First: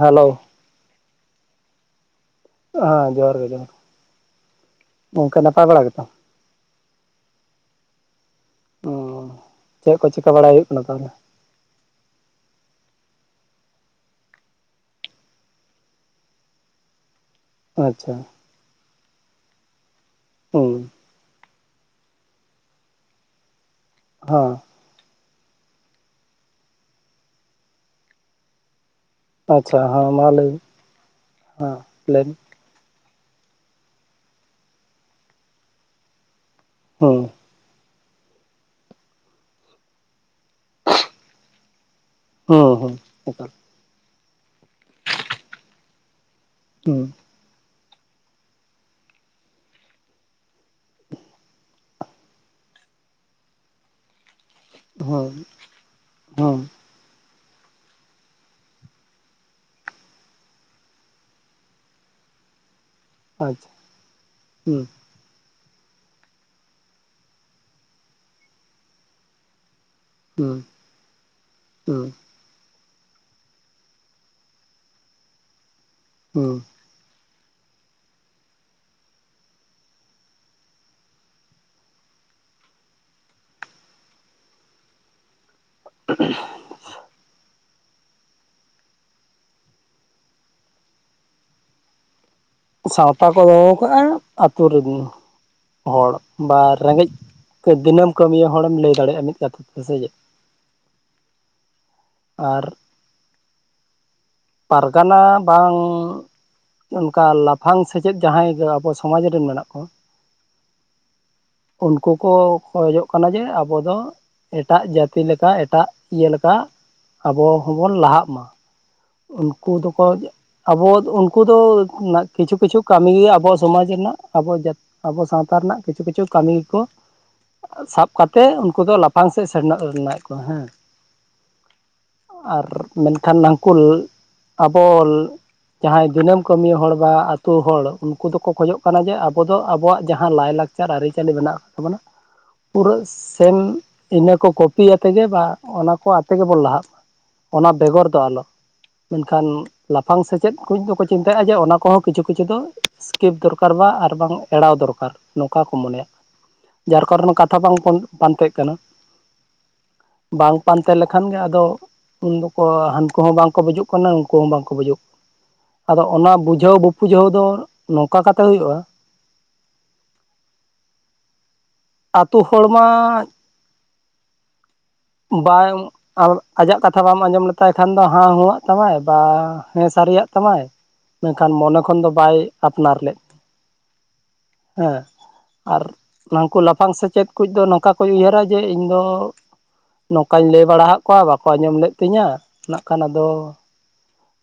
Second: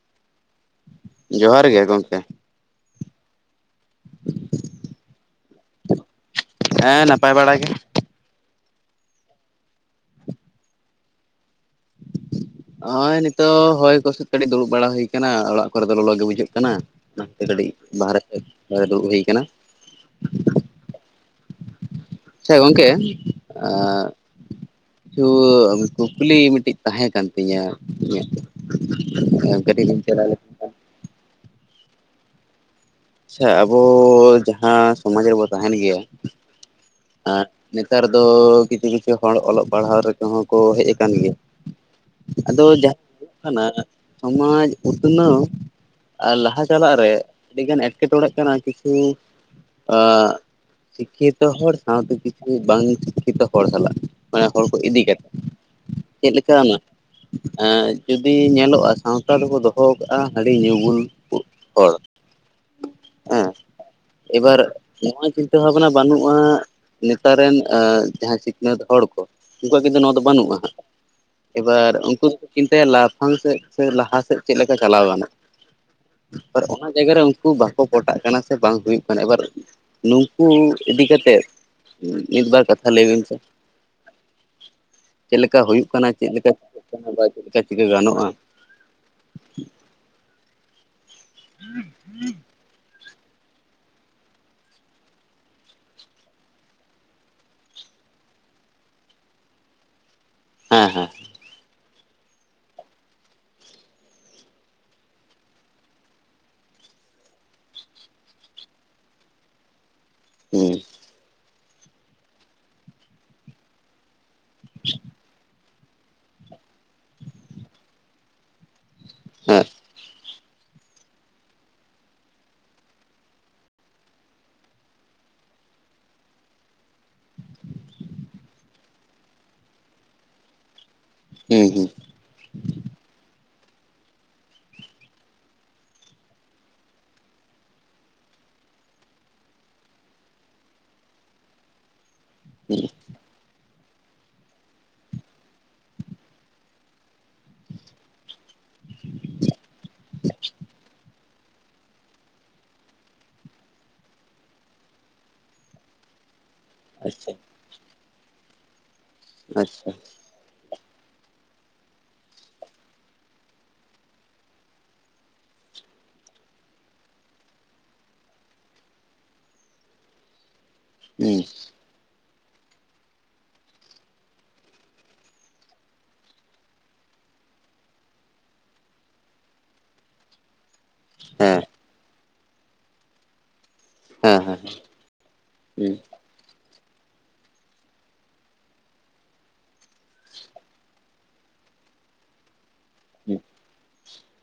Hello, ᱡᱚᱦᱟᱨ ᱜᱮ ᱜᱚᱝᱠᱮ, ᱦᱮᱸ, ᱡᱚᱦᱟᱨ ᱜᱮ ᱜᱚᱝᱠᱮ ᱱᱟᱯᱟᱭ ᱵᱟᱲᱟ ᱜᱮᱛᱚ? ᱦᱮᱸ, ᱱᱟᱯᱟᱭ ᱵᱟᱲᱟ ᱜᱮ᱾ ᱳ ᱪᱮᱫ ᱠᱚ ᱪᱮᱠᱟ ᱵᱟᱲᱟᱭ ᱦᱩᱭᱩᱜ ᱠᱟᱱᱟ ᱛᱟᱦᱚᱞᱮ? ᱱᱚᱜᱼᱚᱭ ᱱᱤᱛᱚᱜ ᱦᱚᱭ ᱠᱚ ᱥᱮ ᱠᱟᱹᱴᱤᱡ ᱫᱩᱲᱩᱵ ᱵᱟᱲᱟ ᱦᱩᱭ ᱟᱠᱟᱱᱟ ᱚᱲᱟᱜ ᱠᱚᱨᱮ ᱫᱚ ᱞᱚᱞᱚ ᱜᱮ ᱵᱩᱡᱷᱟᱹᱜ ᱠᱟᱱᱟ᱾ ᱚᱱᱟᱛᱮ ᱠᱟᱹᱴᱤᱡ ᱟᱪᱪᱷᱟ ᱵᱟᱨᱦᱮ ᱥᱮᱫ ᱫᱩᱲᱩᱵ ᱦᱩᱭ ᱟᱠᱟᱱᱟ᱾ ᱦᱚᱭ ᱟᱪᱪᱷᱟ, ᱜᱚᱝᱠᱮ ᱦ [unintelligible] ᱠᱤᱪᱷᱩ ᱠᱩᱠᱞᱤ ᱢᱤᱫᱴᱤᱡ ᱛᱟᱦᱮᱸ ᱠᱟᱱ ᱛᱤᱧᱟᱹ ᱤᱧᱟᱜ? ᱟᱪᱪᱷᱟ, ᱦᱮᱸ ᱢᱟ ᱞᱟᱹᱭ [inaudible] ᱦᱮᱸ ᱞᱟᱹᱭᱢᱮ ᱟᱪᱪᱷᱟ, ᱟᱵᱚ ᱡᱟᱦᱟᱸ ᱥᱚᱢᱟᱡᱽ ᱨᱮᱵᱚ ᱛᱟᱦᱮᱱ ᱜᱮᱭᱟ ᱦᱩᱸ ᱟᱨ ᱱᱤᱛ ᱱᱮᱛᱟᱨ ᱫᱚ ᱠᱤᱪᱷᱩ ᱠᱤᱪᱷᱩ ᱦᱚᱲ ᱚᱞᱚᱜ ᱯᱟᱲᱦᱟᱣ ᱨᱮᱠᱚᱦᱚᱸ ᱠᱚ ᱦᱮᱡ ᱟᱠᱟᱱ ᱜᱮᱭᱟ᱾ ᱟᱫᱚ ᱦᱩᱸ ᱦᱩᱸ ᱮᱠᱟᱞ ᱡᱟᱦᱟᱸᱱᱟᱜ ᱥᱚᱢᱟᱡᱽ ᱩᱛᱱᱟᱹᱣ ᱟᱨ ᱞᱟᱦᱟ ᱪᱟᱞᱟᱜ ᱦᱩᱸ ᱨᱮ ᱟᱹᱰᱤᱜᱟᱱ ᱮᱴ ᱮᱸᱴᱠᱮᱴᱚᱲᱮᱜ ᱠᱟᱱᱟ ᱠᱤᱪᱷᱩ ᱥᱤᱠᱠᱷᱤᱛᱚ ᱦᱚᱲ, ᱥᱟᱶᱛᱮ ᱠᱤᱪᱷᱩ ᱵᱟᱝ ᱥᱤᱠᱠᱷᱤᱛᱚ ᱦᱚᱲ ᱥᱟᱞᱟᱜ ᱢᱟᱱᱮ ᱦᱚᱲ ᱠᱚ ᱤᱫᱤ ᱦᱩᱸ ᱠᱟᱛᱮᱫ ᱪᱮᱫ ᱞᱮᱠᱟ ᱦᱩᱸ ᱡᱩᱫᱤ ᱧᱮᱞᱚᱜᱼᱟ, ᱥᱟᱶᱛᱟ ᱨᱮᱠᱚ ᱫᱚᱦᱚ ᱠᱟᱜᱼᱟ ᱦᱟᱺᱰᱤ ᱧᱩ ᱵᱩᱞ ᱠᱩ ᱦᱚᱲ᱾ ᱦᱮᱸ ᱟᱪᱪᱷᱟ ᱮᱵᱟᱨ ᱦᱩᱸ ᱱᱚᱣᱟ ᱠᱤᱱᱛᱩ ᱪᱤᱱᱛᱟᱹ ᱵᱷᱟᱵᱱᱟ ᱵᱟᱹᱱᱩᱜᱼᱟ ᱱᱮᱛᱟᱨ ᱨᱮᱱ ᱡᱟᱦᱟᱸ ᱥᱤᱠᱷᱱᱟᱹᱛ ᱦᱚᱲ ᱠᱚ ᱩᱱᱠᱩᱣᱟᱜ ᱠᱤᱱᱛᱩ ᱱᱚᱣᱟ ᱫᱚ ᱵᱟᱹᱱᱩᱜᱼᱟ ᱦᱩᱸ ᱦᱟᱸᱜ ᱮᱵᱟᱨ ᱦᱩᱸ ᱩᱱᱠᱩ ᱪᱤᱱᱛᱟᱹᱭᱟ ᱞᱟᱯᱷᱟᱝ ᱥᱮᱫ ᱥᱮ ᱞᱟᱦᱟ ᱥᱮᱫ ᱪᱮᱫ ᱞᱮᱠᱟ ᱪᱟᱞᱟᱣ ᱜᱟᱱᱚᱜ, ᱦᱩᱸ ᱟᱨ ᱚᱱᱟ ᱡᱟᱭᱜᱟ ᱨᱮ ᱩᱱᱠᱩ ᱵᱟᱠᱚ ᱯᱚᱴᱟᱜ ᱠᱟᱱᱟ ᱥᱮ ᱵᱟᱝ ᱦᱩᱭᱩᱜ ᱠᱟᱱᱟ ᱮᱵᱟᱨ ᱱᱩᱠᱩ ᱤᱫᱤ ᱠᱟᱛᱮᱫ ᱢᱤᱫ-ᱵᱟᱨ ᱠᱟᱛᱷᱟ ᱞᱟᱹᱭ ᱵᱮᱱ ᱥᱮ? ᱪᱮᱫ ᱞᱮᱠᱟ ᱦᱩᱭᱩᱜ ᱠᱟᱱᱟ ᱪᱮᱫ ᱞᱮᱠᱟ ᱠᱟᱱᱟ ᱵᱟᱭ ᱪᱤᱠᱟᱹ ᱠᱟᱱᱟ ᱪᱤᱠᱟᱹ ᱜᱟᱱᱚᱜᱼᱟ ᱦᱮᱸ ᱦᱩᱸ [unintelligible] ᱥᱟᱶᱛᱟ ᱠᱚ ᱫᱚᱦᱚ ᱟᱠᱟᱜ ᱟᱛᱳ ᱨᱮᱱ ᱦᱚᱲ ᱵᱟ ᱨᱮᱸᱜᱮᱡ ᱛᱮ ᱫᱤᱱᱟᱹᱢ ᱠᱟᱹᱢᱤᱭᱟᱹ ᱦᱚᱲᱮᱢ ᱞᱟᱹᱭ ᱫᱟᱲᱮᱭᱟᱜᱼᱟ ᱢᱤᱫ ᱠᱟᱛᱷᱟ ᱛᱮ ᱥᱮ ᱪᱮᱫ? ᱦᱮᱸ ᱦᱮᱸ ᱟᱨ ᱯᱟᱨᱜᱟᱱᱟ ᱵᱟᱝ ᱚᱱᱠᱟ ᱞᱟᱯᱷᱟᱝ ᱥᱮᱪᱮᱫ ᱡᱟᱦᱟᱸᱭ ᱟᱵᱚ ᱥᱚᱢᱟᱡᱽ ᱨᱮᱱ ᱢᱮᱱᱟᱜ ᱠᱚᱣᱟ᱾ ᱦᱮᱸ ᱩᱱᱠᱩ ᱠᱚ ᱠᱷᱚᱡᱚᱜ ᱠᱟᱱᱟ ᱡᱮ ᱟᱵᱚ ᱫᱚ ᱮᱴᱟᱜ ᱡᱟᱹᱛᱤ ᱞᱮᱠᱟ ᱮᱴᱟᱜ ᱤᱭᱟᱹ ᱞᱮᱠᱟ ᱟᱵᱚ ᱦᱚᱵᱚᱱ ᱞᱟᱦᱟᱜ ᱢᱟ᱾ ᱦᱮᱸ ᱩᱱᱠᱩ ᱫᱚ ᱟᱵᱚ ᱩᱱᱠᱩ ᱫᱚ ᱠᱤᱪᱷᱩ ᱠᱤᱪᱷᱩ ᱠᱟᱹᱢᱤ ᱜᱮ ᱟᱵᱚᱣᱟᱜ ᱥᱚᱢᱟᱡᱽ ᱨᱮᱱᱟᱜ ᱟᱵᱚ ᱡᱟ ᱟᱵᱚ ᱥᱟᱶᱛᱟ ᱨᱮᱱᱟᱜ ᱠᱤᱪᱷᱩ ᱠᱤᱪᱷᱩ ᱠᱟᱹᱢᱤ ᱜᱮᱠᱚ ᱥᱟᱵ ᱠᱟᱛᱮᱫ ᱩᱱᱠᱩ ᱫᱚ ᱞᱟᱯᱷᱟᱝ ᱥᱮᱫ ᱥᱮᱱᱚᱜ ᱥᱟᱱᱟᱭᱮᱫ ᱠᱚ᱾ ᱦᱮᱸ ᱦᱩᱸ ᱟᱨ ᱢᱮᱱᱠᱷᱟᱱ ᱱᱟᱱᱠᱩᱞ ᱟᱵᱚ ᱡᱟᱦᱟᱸᱭ ᱫᱤᱱᱟᱹᱢ ᱠᱟᱹᱢᱤ ᱦᱚᱲ ᱵᱟ ᱟᱹᱛᱩ ᱦᱚᱲ ᱩᱱᱠᱩ ᱫᱚᱠᱚ ᱠᱷᱚᱡᱚᱜ ᱠᱟᱱᱟ ᱡᱮ ᱟᱵᱚ ᱫᱚ ᱟᱵᱚᱣᱟᱜ ᱡᱟᱦᱟᱸ ᱞᱟᱭ -ᱞᱟᱠᱪᱟᱨ ᱟᱹᱨᱤᱪᱟᱹᱞᱤ ᱢᱮᱱᱟᱜ ᱟᱠᱟᱫ ᱛᱟᱵᱚᱱᱟ ᱯᱩᱨᱟᱹ ᱥᱮᱢ ᱤᱱᱟᱹ ᱠᱚ ᱠᱚᱯᱤ ᱟᱛᱮ ᱜᱮ ᱵᱟ ᱚᱱᱟ ᱠᱚ ᱟᱛᱮ ᱜᱮᱵᱚᱱ ᱞᱟᱦᱟᱜ-ᱢᱟ᱾ ᱚᱱᱟ ᱵᱮᱜᱚᱨ ᱫᱚ ᱟᱞᱚ᱾ ᱢᱮᱱᱠᱷᱟᱱ ᱞᱟᱯᱷᱟᱝ ᱥᱮᱪᱮᱫ ᱠᱚ ᱫᱚᱠᱚ ᱪᱤᱱᱛᱟᱹᱭᱼᱟ ᱡᱮ ᱚᱱᱟ ᱠᱚᱦᱚᱸ ᱠᱤᱪᱷᱩ ᱠᱤᱪᱷᱩ ᱫᱚ ᱥᱠᱨᱤᱯ ᱫᱚᱨᱠᱟᱨ ᱵᱟᱝ ᱟᱨ ᱵᱟᱝ ᱮᱲᱟᱣ ᱫᱚᱨᱠᱟᱨ ᱱᱚᱝᱠᱟ ᱠᱚ ᱢᱚᱱᱮᱭᱟ᱾ ᱡᱟᱨ ᱟᱪᱪᱷᱟ ᱠᱟᱨᱚᱱ ᱠᱟᱛᱷᱟ ᱵᱟᱝ ᱯᱟᱱᱛᱮᱜ ᱠᱟᱱᱟ᱾ ᱟᱪᱪᱷᱟ᱾ ᱵᱟᱝ ᱯᱟᱱᱛᱮ ᱞᱮᱠᱷᱟᱱ ᱜᱮ ᱟᱫᱚ ᱩᱱ ᱫᱚᱠᱚ ᱦᱟᱹᱱᱠᱩ ᱦᱚᱸ ᱵᱟᱝ ᱜᱩᱡᱩᱜ ᱵᱩᱡᱩᱜ ᱠᱟᱱᱟ ᱩᱱᱠᱩ ᱦᱚᱸ ᱵᱟᱝᱠᱚ ᱵᱩᱡᱷᱟᱹᱜ ᱠᱟᱱᱟ᱾ ᱟᱫᱚ ᱚᱱᱟ ᱵᱩᱡᱷᱟᱹᱣ ᱵᱩᱯᱩᱡᱷᱟᱹᱣ ᱫᱚ ᱱᱚᱝᱠᱟ ᱠᱟᱛᱮ ᱦᱩᱭᱩᱜᱼᱟ᱾ ᱦᱮᱸ ᱟᱹᱛᱩ ᱦᱚᱲᱢᱟ ᱵᱟᱝ ᱟᱨ ᱟᱡᱟᱜ ᱠᱟᱛᱷᱟ ᱵᱟᱢ ᱟᱸᱡᱚᱢ ᱞᱮᱛᱟᱭ ᱠᱷᱟᱱ ᱫᱚ ᱦᱟᱸ ᱦᱩᱸ ᱟᱜ-ᱛᱟᱢᱟᱭ ᱵᱟ ᱦᱮᱸ ᱥᱟᱨᱤᱭᱟᱜ ᱛᱟᱢᱟᱭ ᱢᱮᱱᱠᱷᱟᱱ ᱦᱮᱸ ᱢᱚᱱᱮ ᱠᱷᱚᱱ ᱫᱚ ᱵᱟᱭ ᱟᱯᱱᱟᱨ ᱞᱮᱫ ᱦᱮᱸ ᱦᱮᱸ ᱦᱮ ᱸ ᱟᱨ ᱦᱩᱸ ᱩᱱᱠᱩ ᱞᱟᱯᱷᱟᱝ ᱥᱮᱪᱮᱫ ᱠᱷᱚᱡ ᱫᱚᱭ ᱱᱚᱝᱠᱟ ᱠᱚ ᱩᱭᱦᱟᱹᱨ-ᱟ ᱡᱮ ᱤᱧ ᱫᱚ ᱱᱚᱝᱠᱟ ᱞᱟᱹᱭ ᱵᱟᱲᱟ ᱟᱠᱟᱫ ᱠᱚᱣᱟ ᱵᱟᱠᱚ ᱟᱸᱡᱚᱢ ᱞᱮᱫ ᱛᱤᱧᱟᱹ ᱱᱟᱝᱠᱷᱟᱱ ᱟᱫᱚ ᱦᱩᱸ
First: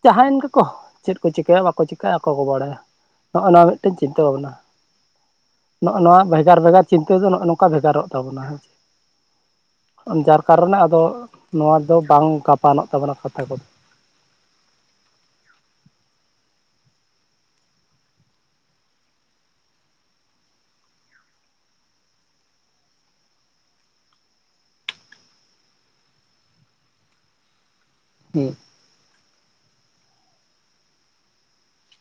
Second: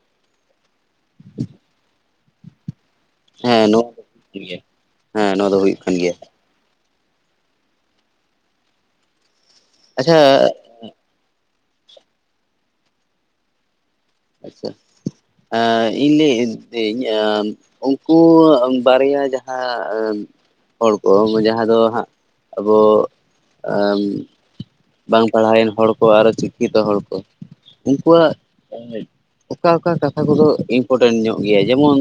ᱡᱟᱦᱟᱸᱭᱮᱱ ᱜᱮᱠᱚ ᱪᱮᱫ ᱠᱚ ᱪᱤᱠᱟᱹᱭᱟ ᱵᱟᱠᱚ ᱪᱤᱠᱟ ᱟᱠᱚ ᱠᱚ ᱵᱟᱲᱟᱭᱟ᱾ ᱱᱚᱜᱼᱚ ᱦᱮᱸ ᱱᱚᱣᱟ ᱫᱚ ᱢᱤᱫᱴᱮᱱ ᱪᱤᱱᱛᱟᱹ ᱦᱩᱭᱩᱜ ᱠᱟᱱ ᱵᱷᱟᱵᱽᱱᱟ ᱜᱮᱭᱟ ᱦᱮᱸ ᱱᱚᱣᱟ ᱫᱚ ᱦᱩᱭᱩᱜ ᱠᱟᱱ ᱱᱚᱜᱼᱚ ᱜᱮᱭᱟ ᱱᱚᱣᱟ [unintelligible] ᱵᱷᱮᱜᱟᱨ ᱵᱷᱮᱜᱟᱨ ᱪᱤᱱᱛᱟᱹ ᱫᱚ ᱱᱚᱜᱼ ᱱᱚᱝᱠᱟ ᱵᱷᱮᱜᱟᱨ-ᱚᱜ ᱛᱟᱵᱚᱱᱟ ᱦᱮᱸᱥ ᱟᱪᱪᱷᱟ ᱡᱟᱨ ᱠᱟᱨᱚᱱᱮ ᱟᱫᱚ ᱱᱚᱣᱟ ᱫᱚ ᱵᱟᱝ ᱜᱟᱯᱟᱱᱚᱜ ᱛᱟᱵᱚᱱᱟ ᱠᱟᱛᱷᱟ ᱠᱚᱫᱚ᱾ ᱟᱪᱪᱷᱟ ᱤᱧ ᱞᱟᱹᱭ [unintelligible] ᱩᱱᱠᱩ ᱵᱟᱨᱭᱟ ᱡᱟᱦᱟᱸ ᱦᱚᱲ ᱠᱚ ᱡᱟᱦᱟᱸ ᱫᱚ ᱦᱟᱸᱜ ᱟᱵᱚ ᱵᱟᱝ ᱯᱟᱲᱦᱟᱣᱮᱱ ᱦᱚᱲ ᱠᱚ ᱟᱨ ᱥᱤᱠᱷᱤᱛ ᱦᱚᱲ ᱠᱚ ᱩᱱᱠᱩᱣᱟᱜ ᱦᱩᱸ ᱚᱠᱟ ᱚᱠᱟ ᱠᱟᱛᱷᱟ ᱠᱚᱫᱚ ᱤᱢᱯᱚᱴᱮᱱᱴ ᱧᱚᱜ ᱜᱮᱭᱟ ᱡᱮᱢᱚᱱ